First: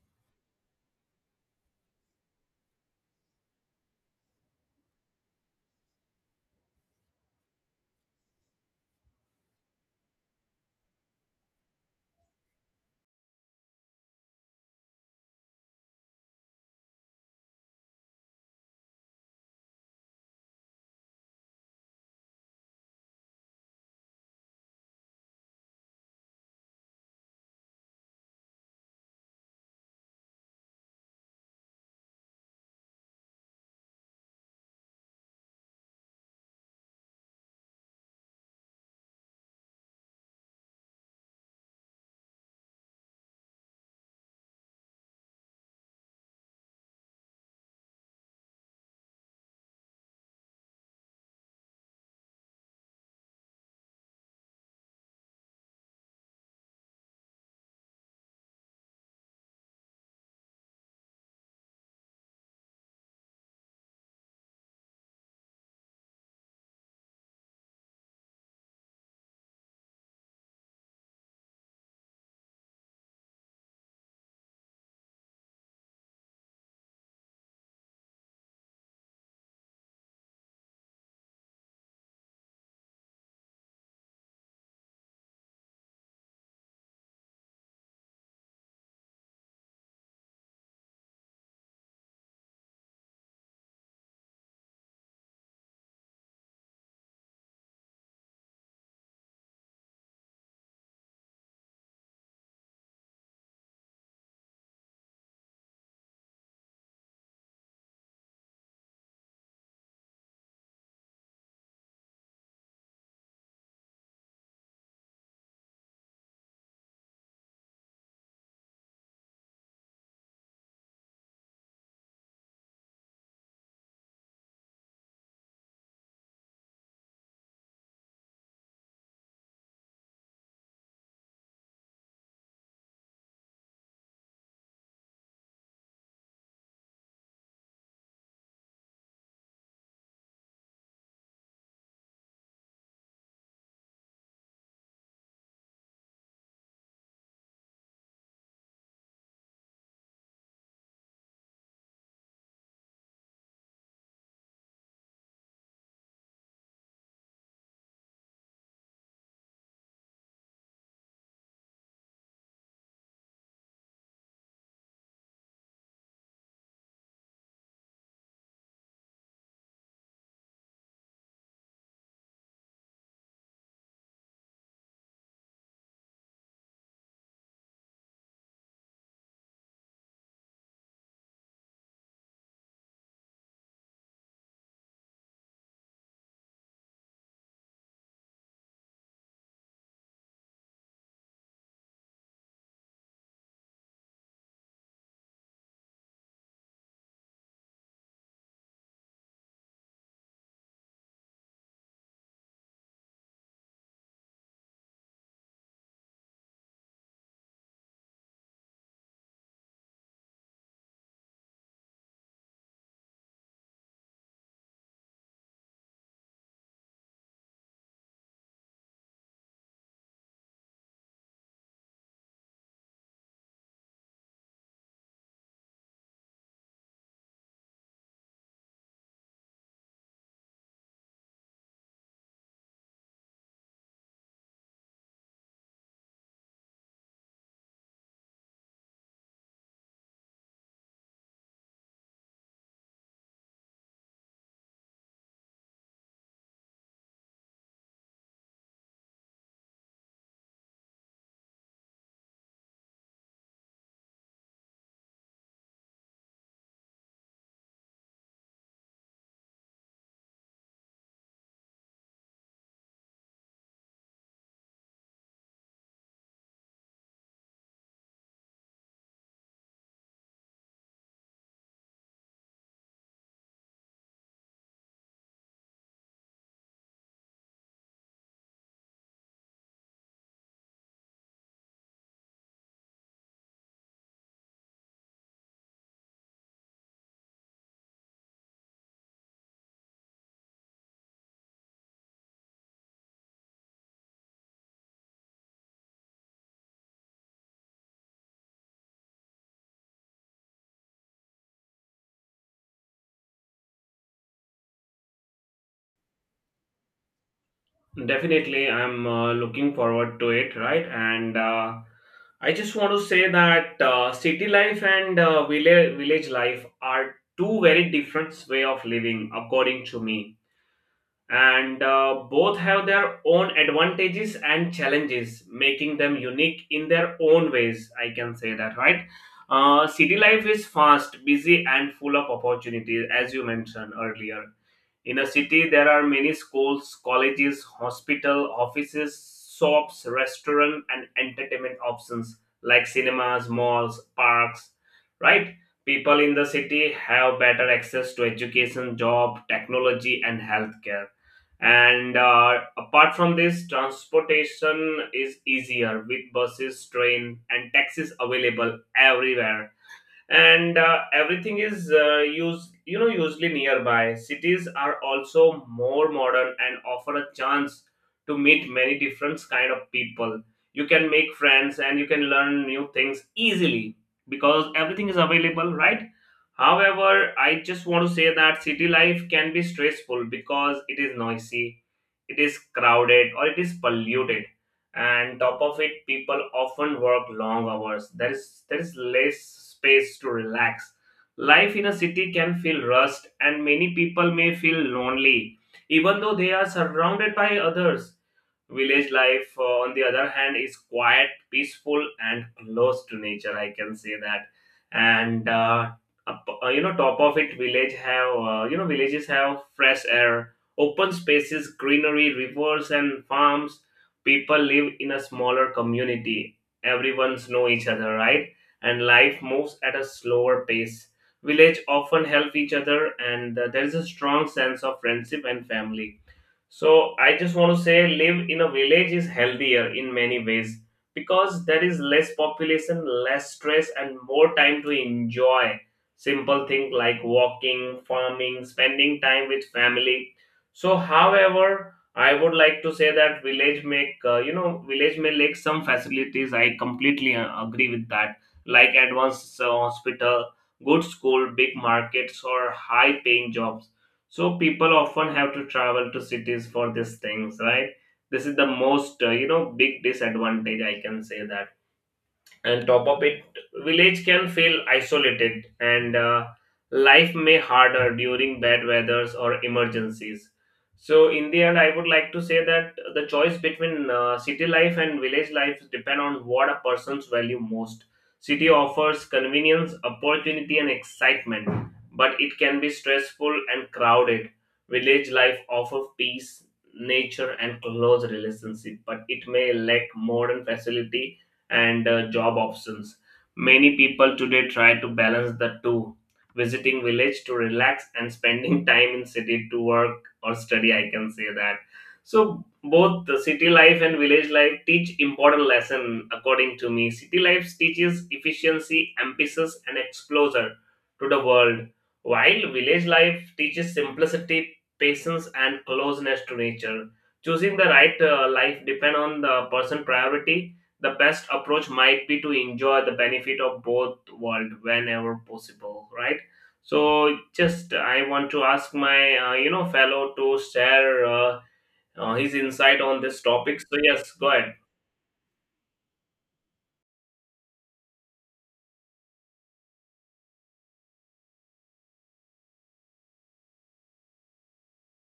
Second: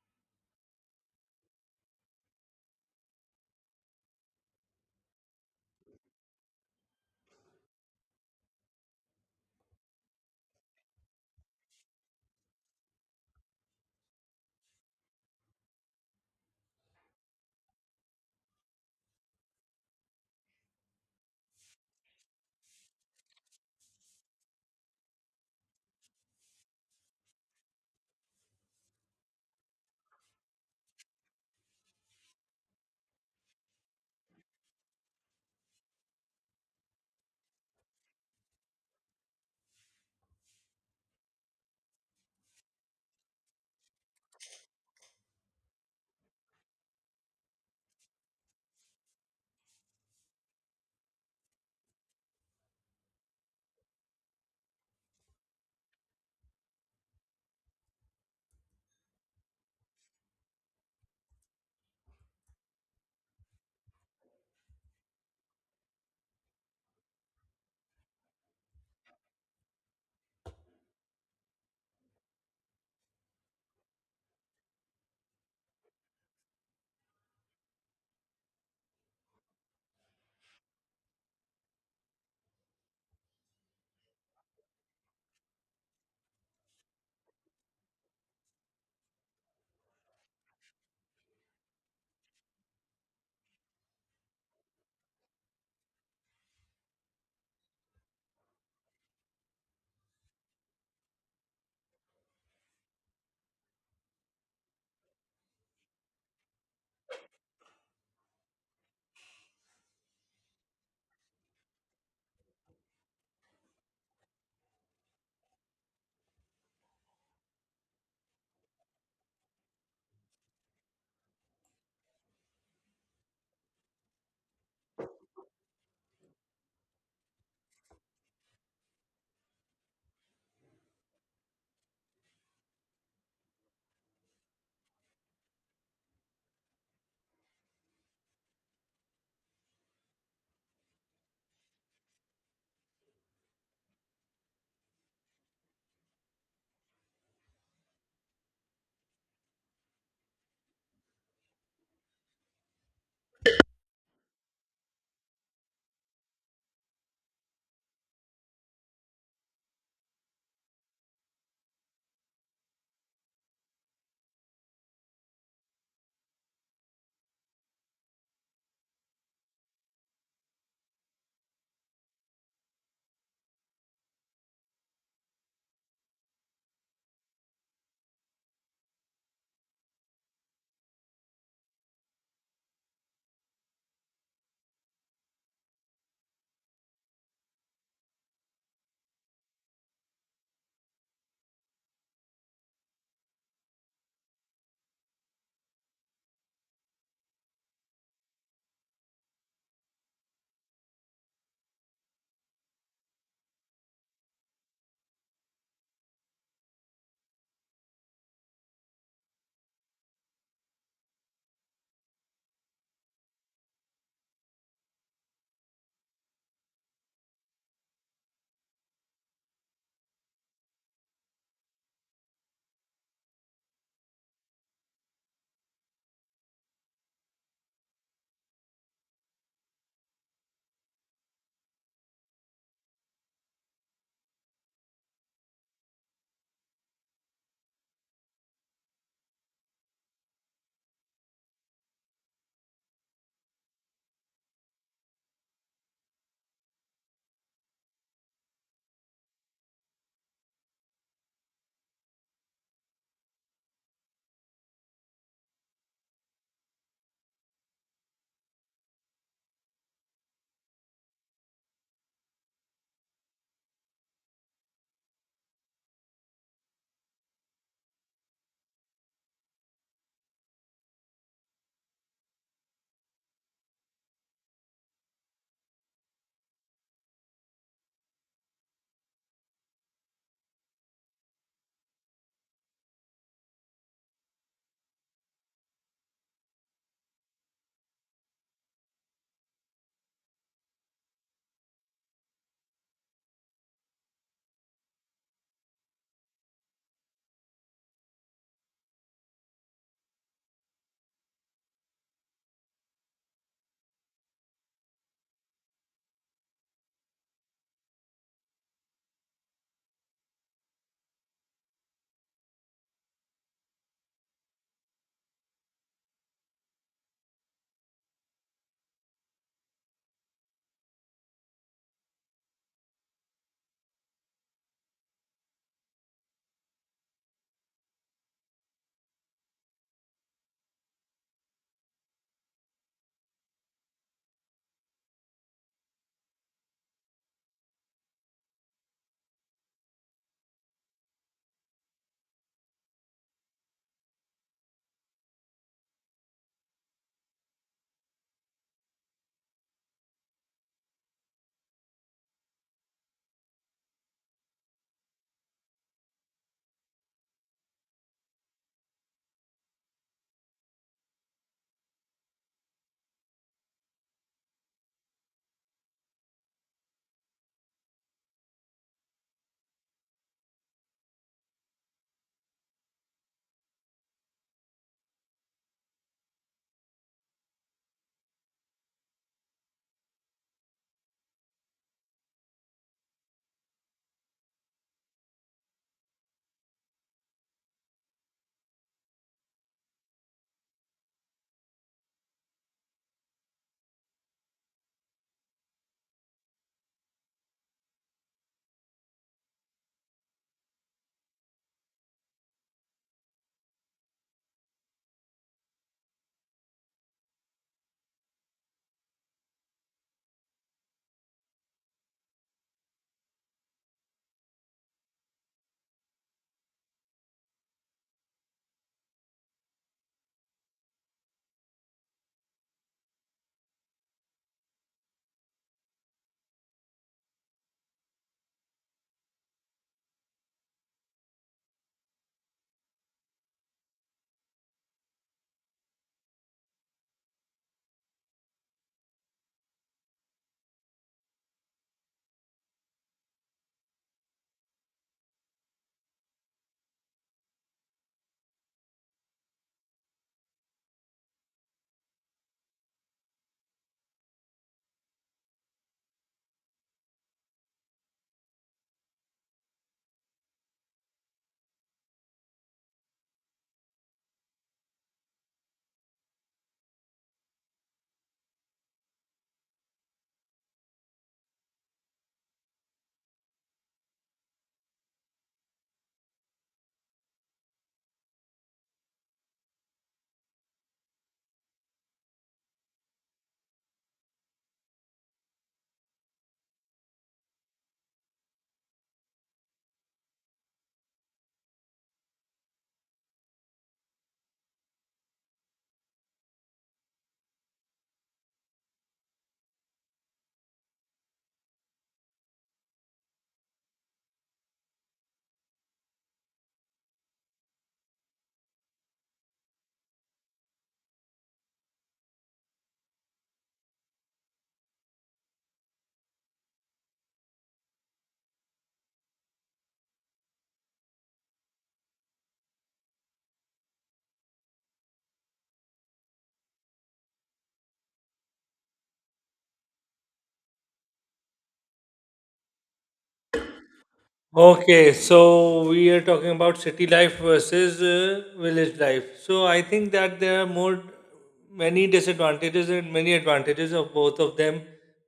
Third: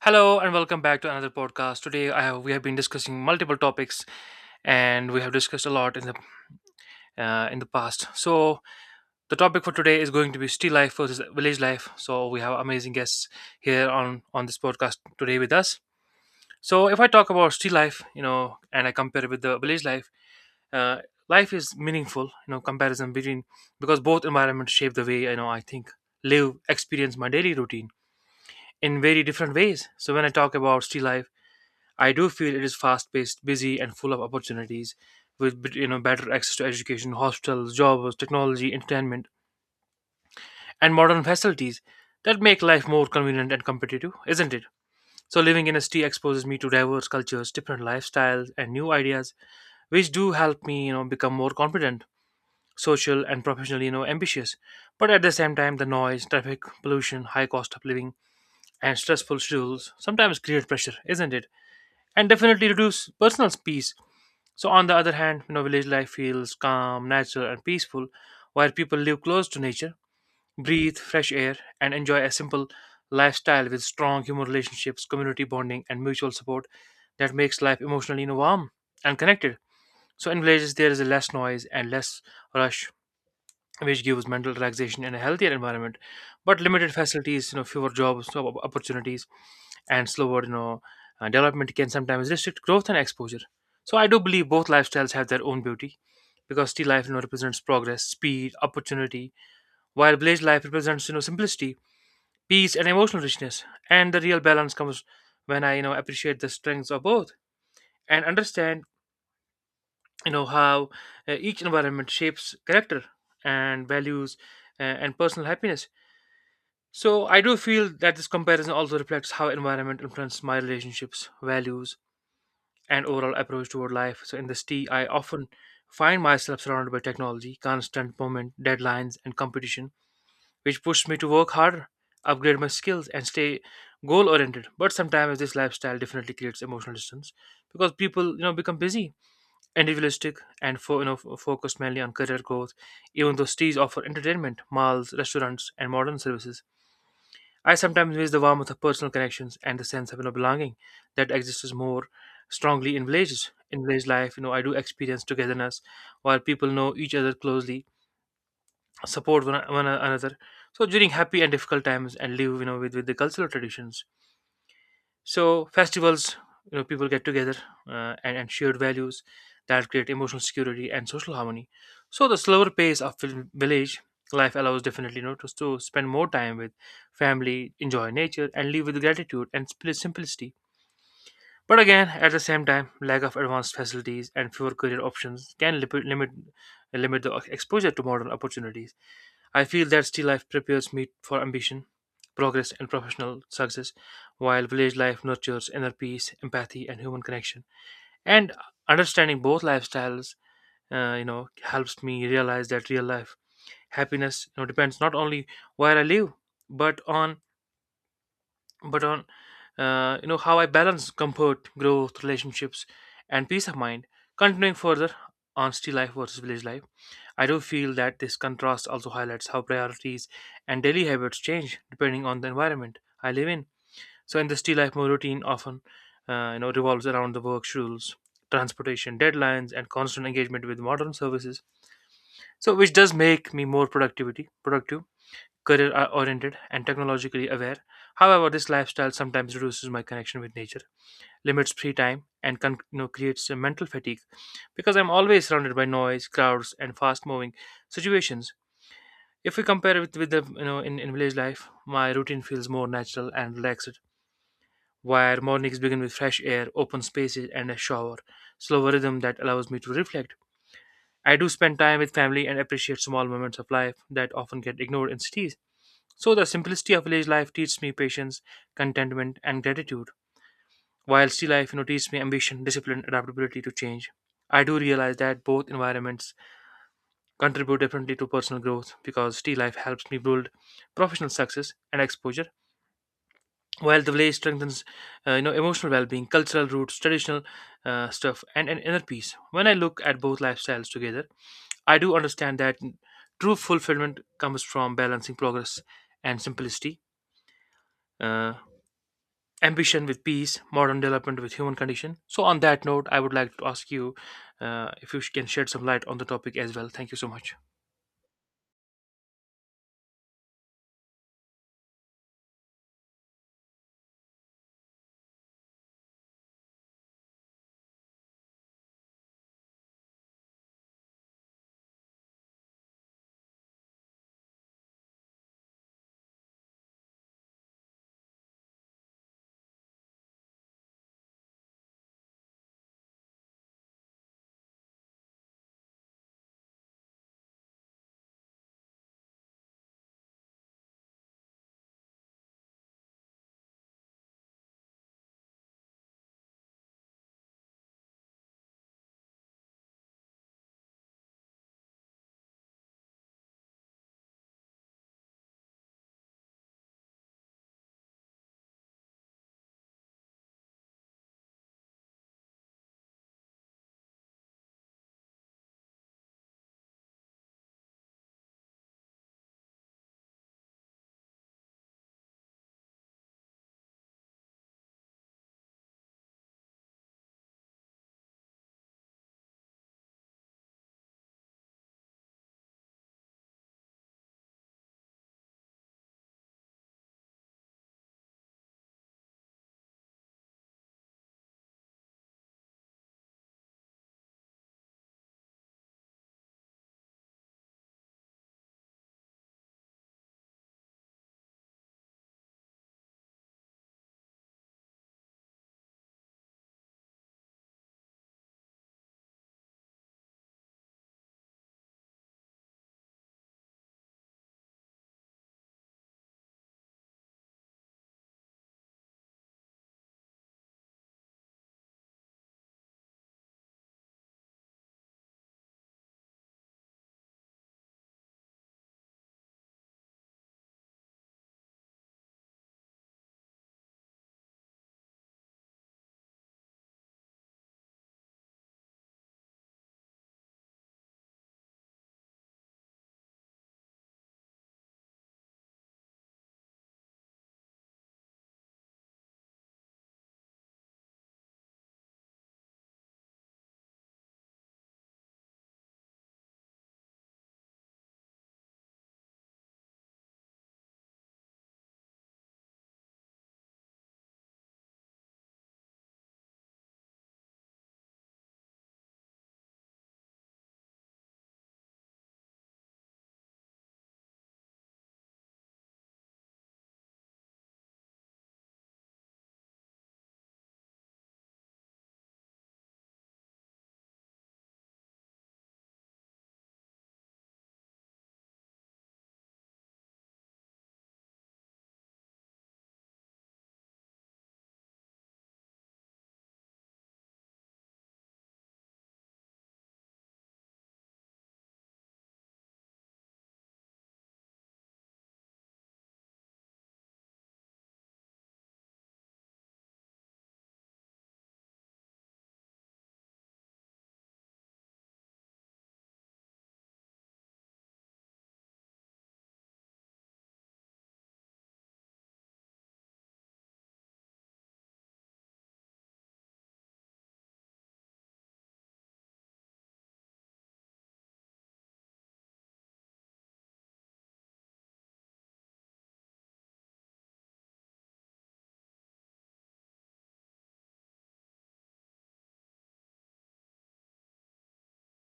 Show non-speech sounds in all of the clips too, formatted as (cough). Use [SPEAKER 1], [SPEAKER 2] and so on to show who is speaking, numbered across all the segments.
[SPEAKER 1] Hello and welcome back to another podcast. Today we have been discussing multiple topics and we have discussed a lot in the past. So the topic for today is going to be city life versus village life. So we have amazing guests here on this podcast today with us. So if I talk about city life, and I compare it with the village life, uh, life is meaningful, comparison between because both environments shape the way I think, live, experience my daily routine in very different ways. So when I talk about city life, I do feel it is fast-paced, busy, and full of opportunities, with better access to education, hospitals, jobs, technology, entertainment, and modern facilities that make life more convenient and competitive, isn't it? So living in a city exposes me to diverse cultures, different lifestyles, and new ideas, which do help me become more confident, social, and professionally ambitious. But at the same time, the noise, traffic, pollution, high cost of living, and stressful schedules sometimes create pressure, isn't it? And definitely reduce personal peace. So, on the other hand, village life feels calm, natural, and peaceful, where people live close to nature, breathe fresh air, and enjoy a simple lifestyle with strong human relationships, community bonding, and mutual support that makes life emotionally, warm and connected. So, in villages, there is less noise and less rush, which gives mental relaxation and a healthier environment, but limited facilities, fewer jobs, opportunities, and slower, development can sometimes restrict growth and exposure. So I do believe both lifestyles have their own beauty, because city life represents progress, speed, opportunity, while village life represents, simplicity, peace, and emotional richness. And the real balance comes when I appreciate the strengths of both and understand how each environment shapes character and values and personal happiness. So I do feel that this comparison also reflects how environment influences my relationships, values, and overall approach toward life. So in this T, I often find myself surrounded by technology, constant movement, deadlines, and competition, which pushes me to work harder, upgrade my skills, and stay goal-oriented. But sometimes this lifestyle definitely creates emotional distance because people, become busy, individualistic, and focused mainly on career growth. Even though cities offer entertainment, malls, restaurants, and modern services, I sometimes miss the warmth of personal connections and the sense of, belonging that exists more strongly in villages. In village life, I do experience togetherness while people know each other closely, support one another. So during happy and difficult times, and live, with the cultural traditions, so festivals, people get together and shared values that create emotional security and social harmony. So the slower pace of village life allows definitely, to spend more time with family, enjoy nature, and live with gratitude and simplicity. But again, at the same time, lack of advanced facilities and fewer career options can limit the exposure to modern opportunities. I feel that city life prepares me for ambition, progress, and professional success, while village life nurtures inner peace, empathy, and human connection. And understanding both lifestyles helps me realize that real life happiness, depends not only where I live, but on how I balance comfort, growth, relationships, and peace of mind. Continuing further on city life versus village life. I do feel that this contrast also highlights how priorities and daily habits change depending on the environment I live in. So, in the city life, my routine often, revolves around the work schedules, transportation deadlines, and constant engagement with modern services. So, which does make me more productive, career-oriented, and technologically aware. However, this lifestyle sometimes reduces my connection with nature, limits free time, and creates a mental fatigue because I'm always surrounded by noise, crowds, and fast-moving situations. If we compare with, with the, in village life, my routine feels more natural and relaxed, where mornings begin with fresh air, open spaces, and a shower, slower rhythm that allows me to reflect. I do spend time with family and appreciate small moments of life that often get ignored in cities. So the simplicity of village life teaches me patience, contentment, and gratitude, while city life teaches me ambition, discipline, adaptability to change. I do realize that both environments contribute differently to personal growth, because city life helps me build professional success and exposure, while the village strengthens, emotional well-being, cultural roots, traditional stuff, and an inner peace. When I look at both lifestyles together, I do understand that true fulfillment comes from balancing progress and simplicity, uh, ambition with peace, modern development with human condition. So on that note, I would like to ask you if you can shed some light on the topic as well. Thank you so much.
[SPEAKER 2] Definitely, I'm looking forward to it, right? And I just want to say that city life and uh, village life are two very different way of living, according to me. And both have their own advantages and challenges, making them unique in their own ways. I can say that, right? City life is fast, busy, and full of opportunities, as you mentioned earlier. In a city, there are many schools, colleges, hospital, offices, shops, restaurant, and entertainment options like cinemas, malls, parks. Right? People in the city have better access to education, job, technology, and healthcare. And apart from this, transportation is easier with buses, train, and taxis available everywhere, and everything is used you know usually nearby. Cities are also more modern and offer a chance to meet many different kind of people. You can make friends and you can learn new things easily because everything is available, right? However, I just want to say that city life can be stressful because it is noisy, it is crowded, or it is polluted. And top of it, people often work long hours. There is less space to relax. Life in a city can feel rushed and many people may feel lonely even though they are surrounded by others. Village life, on the other hand, is quiet, peaceful, and close to nature. I can say that. And up- you know, Top of it, villages have fresh air, open spaces, greenery, rivers, and farms. People live in a smaller community. Everyone's know each other, right? And life moves at a slower pace. Village often help each other, and there is a strong sense of friendship and family. So I just want to say live in a village is healthier in many ways because there is less population, less stress, and more time to enjoy simple things like walking, farming, spending time with family. So, however, I would like to say that village make you know village may lack some facilities. I completely agree with that, like advanced hospital, good school, big markets, or high paying jobs. So people often have to travel to cities for these things, right? This is the most big disadvantage, I can say that. And top of it, village can feel isolated, and life may harder during bad weathers or emergencies. So in the end, I would like to say that the choice between city life and village life depend on what a person's value most. City offers convenience, opportunity, and excitement, but it can be stressful and crowded. Village life offers peace, nature, and close relationship, but it may lack modern facility and job options. Many people today try to balance the two, visiting village to relax and spending (laughs) time in city to work or study, I can say that. So both the city life and village life teach important lesson according to me. City life teaches efficiency, emphasis, and exposure to the world, while village life teaches simplicity, patience, and closeness to nature. Choosing the right life depend on the person priority. The best approach might be to enjoy the benefit of both world whenever possible, right? So, just I want to ask my fellow to share his insight on this topic. So, yes, go ahead.
[SPEAKER 3] Okay, so we are talking about city life versus village life. So I think that there are more many disadvantages and many advantages of both of them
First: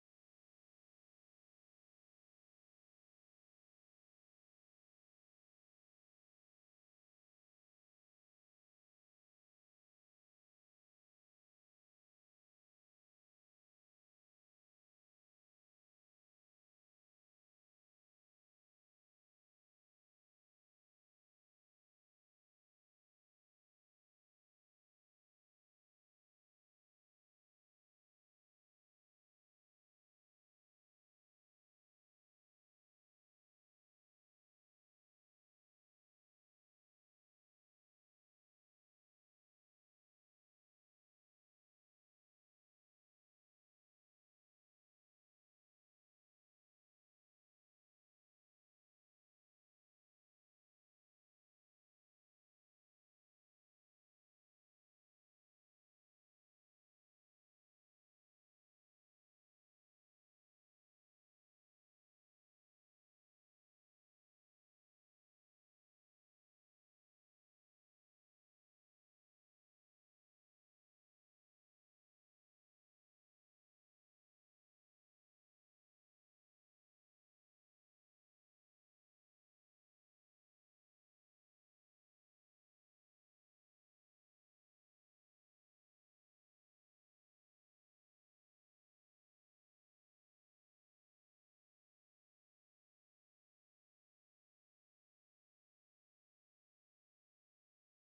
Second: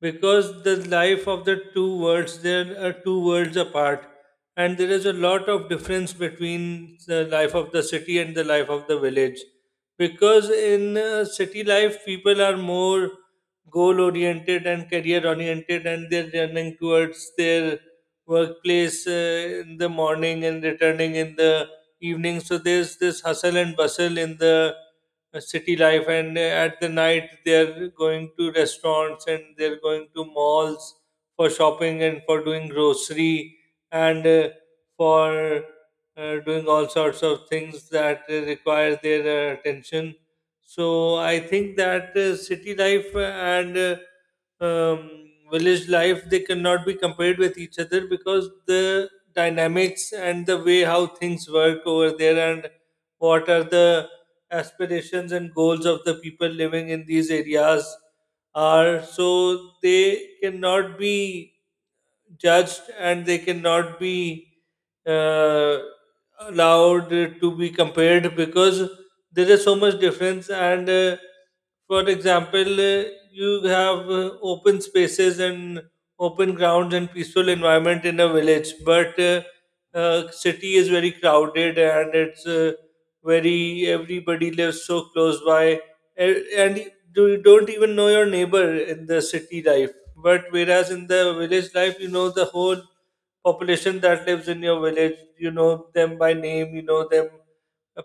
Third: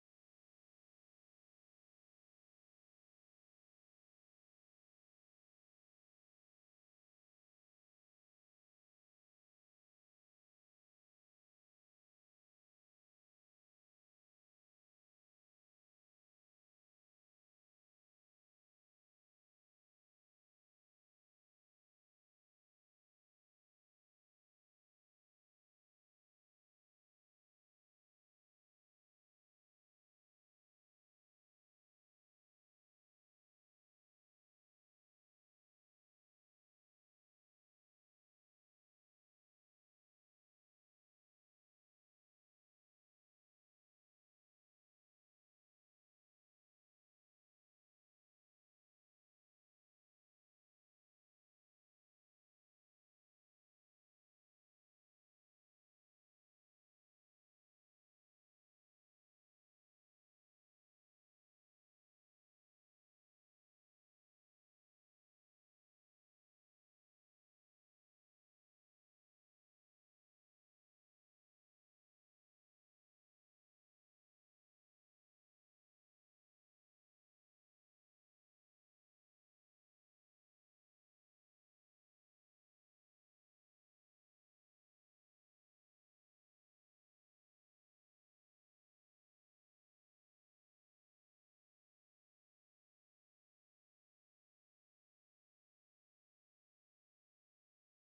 [SPEAKER 3] because the life of the two worlds, there are two worlds apart and there is a lot of difference between the life of the city and the life of the village, because in city life people are more goal oriented and career oriented and they're running towards their workplace in the morning and returning in the evening. So there's this hustle and bustle in the city life, and at the night they're going to restaurants and they're going to malls for shopping and for doing grocery and for doing all sorts of things that require their attention. So I think that city life and um, village life, they cannot be compared with each other because the dynamics and the way how things work over there and what are the aspirations and goals of the people living in these areas are, so they cannot be judged and they cannot be uh, allowed to be compared because there is so much difference. And for example, you have open spaces and open grounds and peaceful environment in a village, but city is very crowded and it's very, everybody lives so close by and you don't even know your neighbor in the city life, but whereas in the village life, you know the whole population that lives in your village, you know them by name, you know them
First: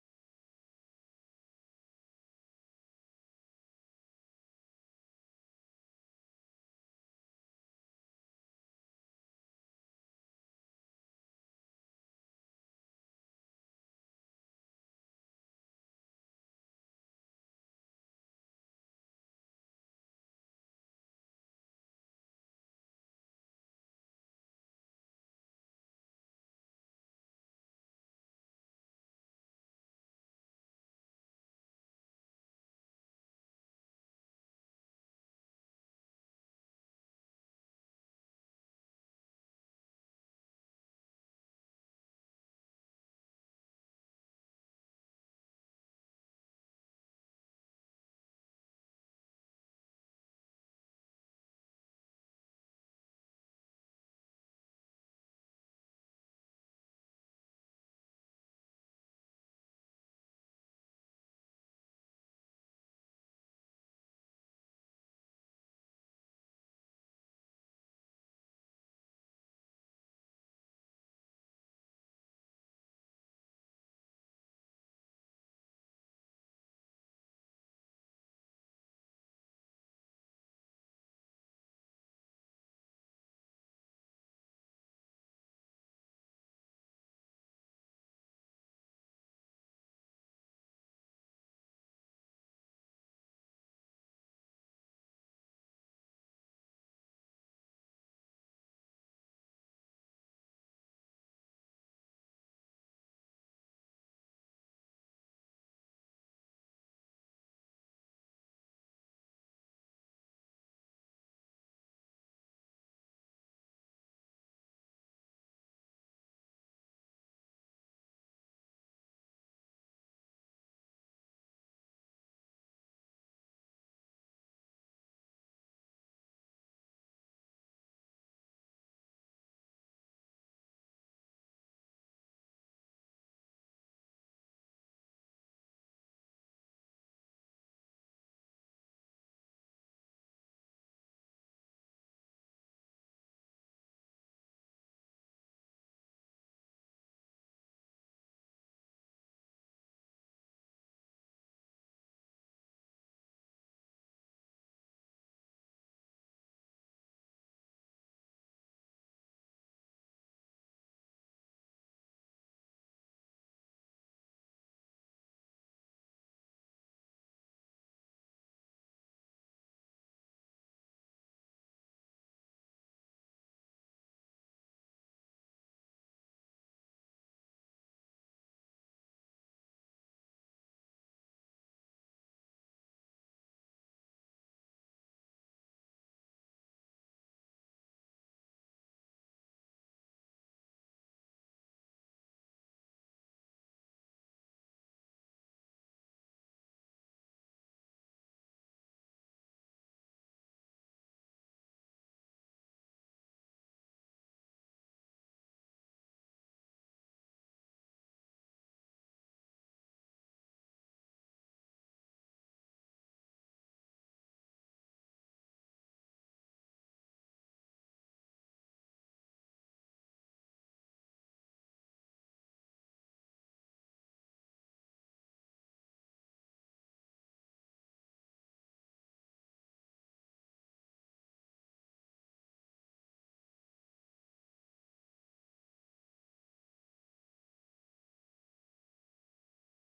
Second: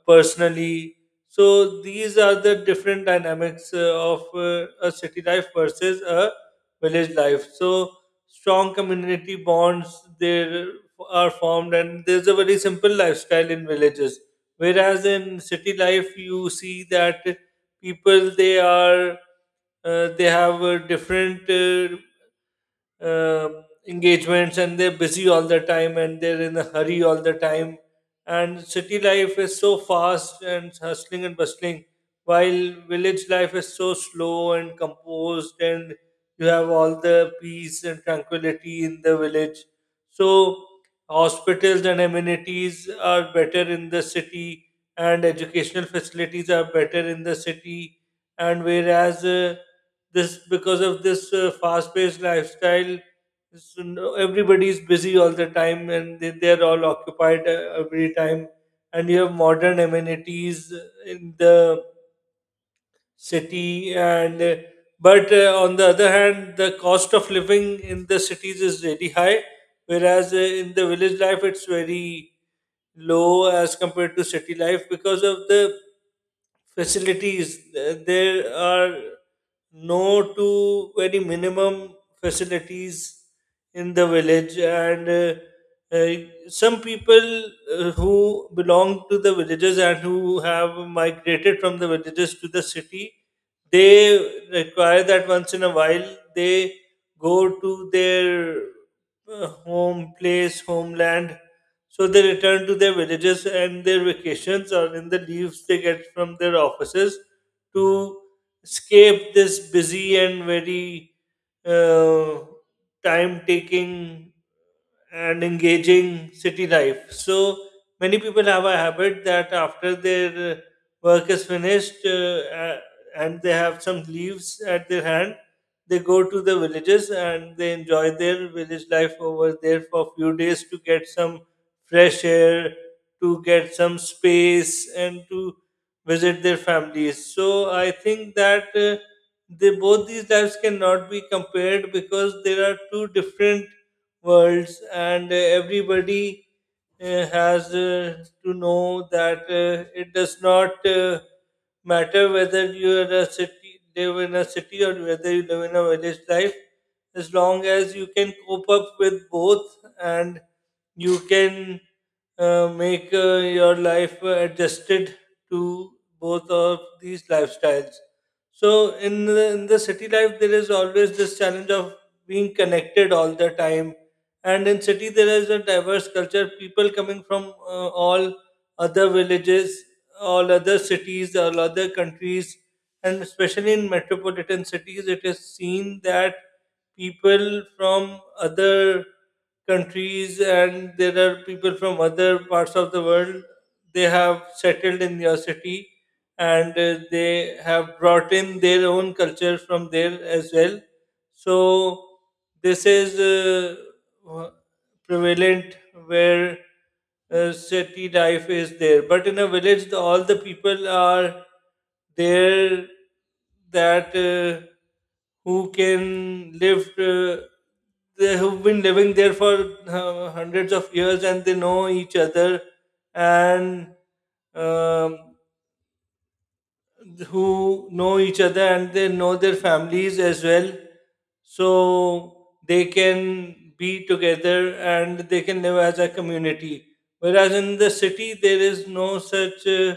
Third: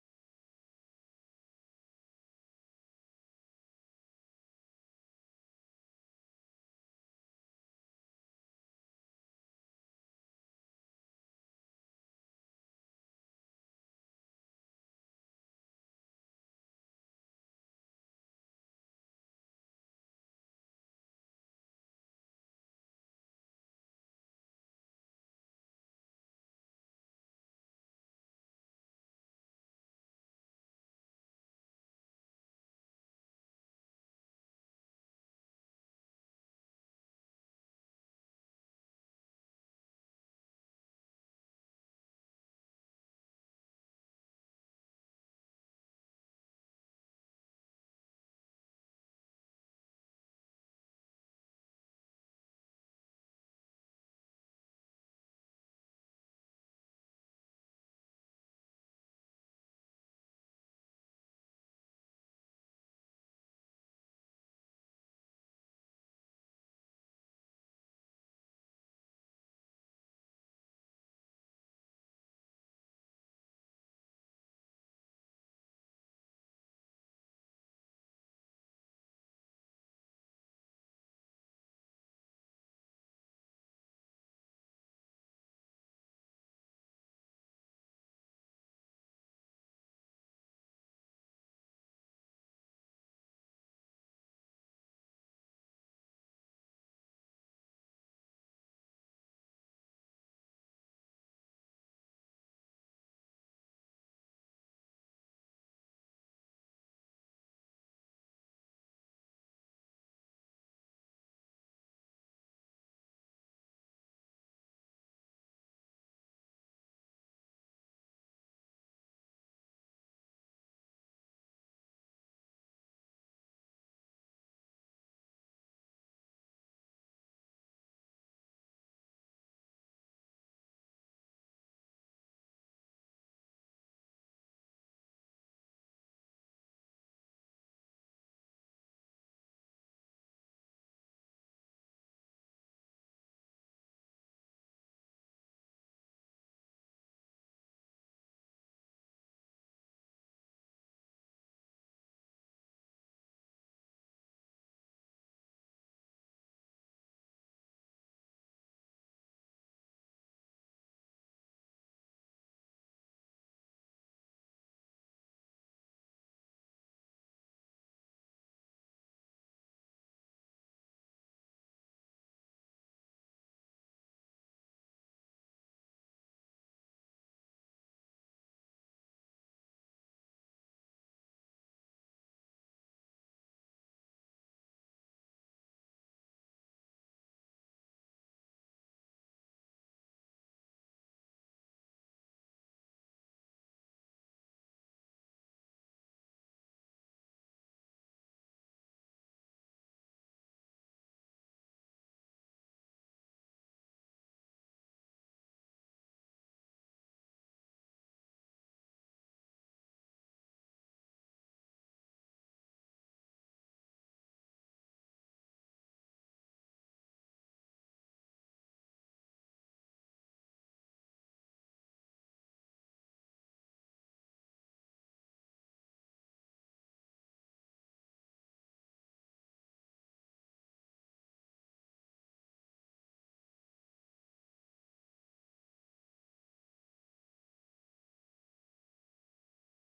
[SPEAKER 3] personally. So these are the different dynamics of a city life versus a village life. So strong community bonds there are formed, and there's a very simple lifestyle in villages. Whereas in city life, you see that people, they are they have different uh, engagements and they're busy all the time and they're in a hurry all the time, and city life is so fast and hustling and bustling, while village life is so slow and composed and you have all the peace and tranquility in the village. So hospitals and amenities are better in the city, and educational facilities are better in the city. And whereas this, because of this fast-paced lifestyle, so everybody's busy all the time and they're all occupied every time, and you have modern amenities in the city, and but on the other hand, the cost of living in the cities is really high, whereas in the village life it's very low as compared to city life because of the facilities. There are no to very minimum facilities in the village, and some people who belong to the villages and who have migrated from the villages to the city, they require that once in a while they go to their home place, homeland. So they return to their villages and their vacations, or in the leaves they get from their offices, to escape this busy and very uh, time taking and engaging city life. So many people have a habit that after their work is finished and they have some leaves at their hand, they go to the villages and they enjoy their village life over there for a few days to get some fresh air, to get some space, and to visit their families. So I think that. They both, these lives cannot be compared because there are two different worlds, and everybody has to know that it does not matter whether you are a city, live in a city, or whether you live in a village life. As long as you can cope up with both, and you can make your life adjusted to both of these lifestyles. So in the city life, there is always this challenge of being connected all the time, and in city there is a diverse culture, people coming from all other villages, all other cities, all other countries, and especially in metropolitan cities it is seen that people from other countries, and there are people from other parts of the world, they have settled in your city, and they have brought in their own culture from there as well. So this is uh, prevalent where city life is there. But in a village, all the people are there that who can live, they have been living there for hundreds of years and they know each other, and um, who know each other and they know their families as well, so they can be together and they can live as a community. Whereas in the city there is no such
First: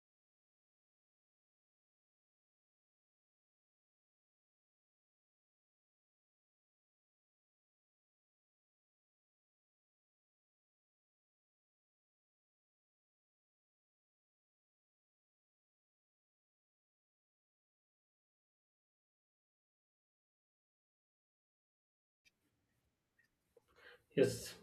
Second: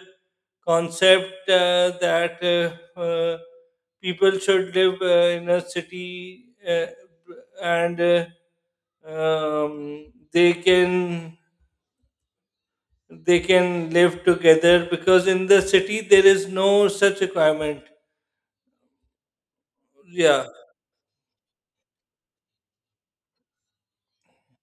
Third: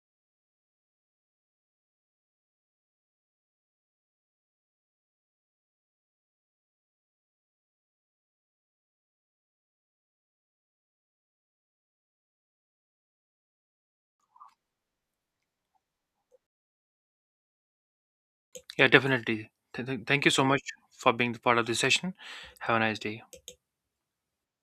[SPEAKER 3] concept that people should live in a city uh, and um, they can, they can live together, because in the city there is no such requirement,
[SPEAKER 1] Yeah, definitely. Thank you so
[SPEAKER 3] yeah.
[SPEAKER 1] much for being the part of this session. Have a nice day.
[SPEAKER 2] Yes.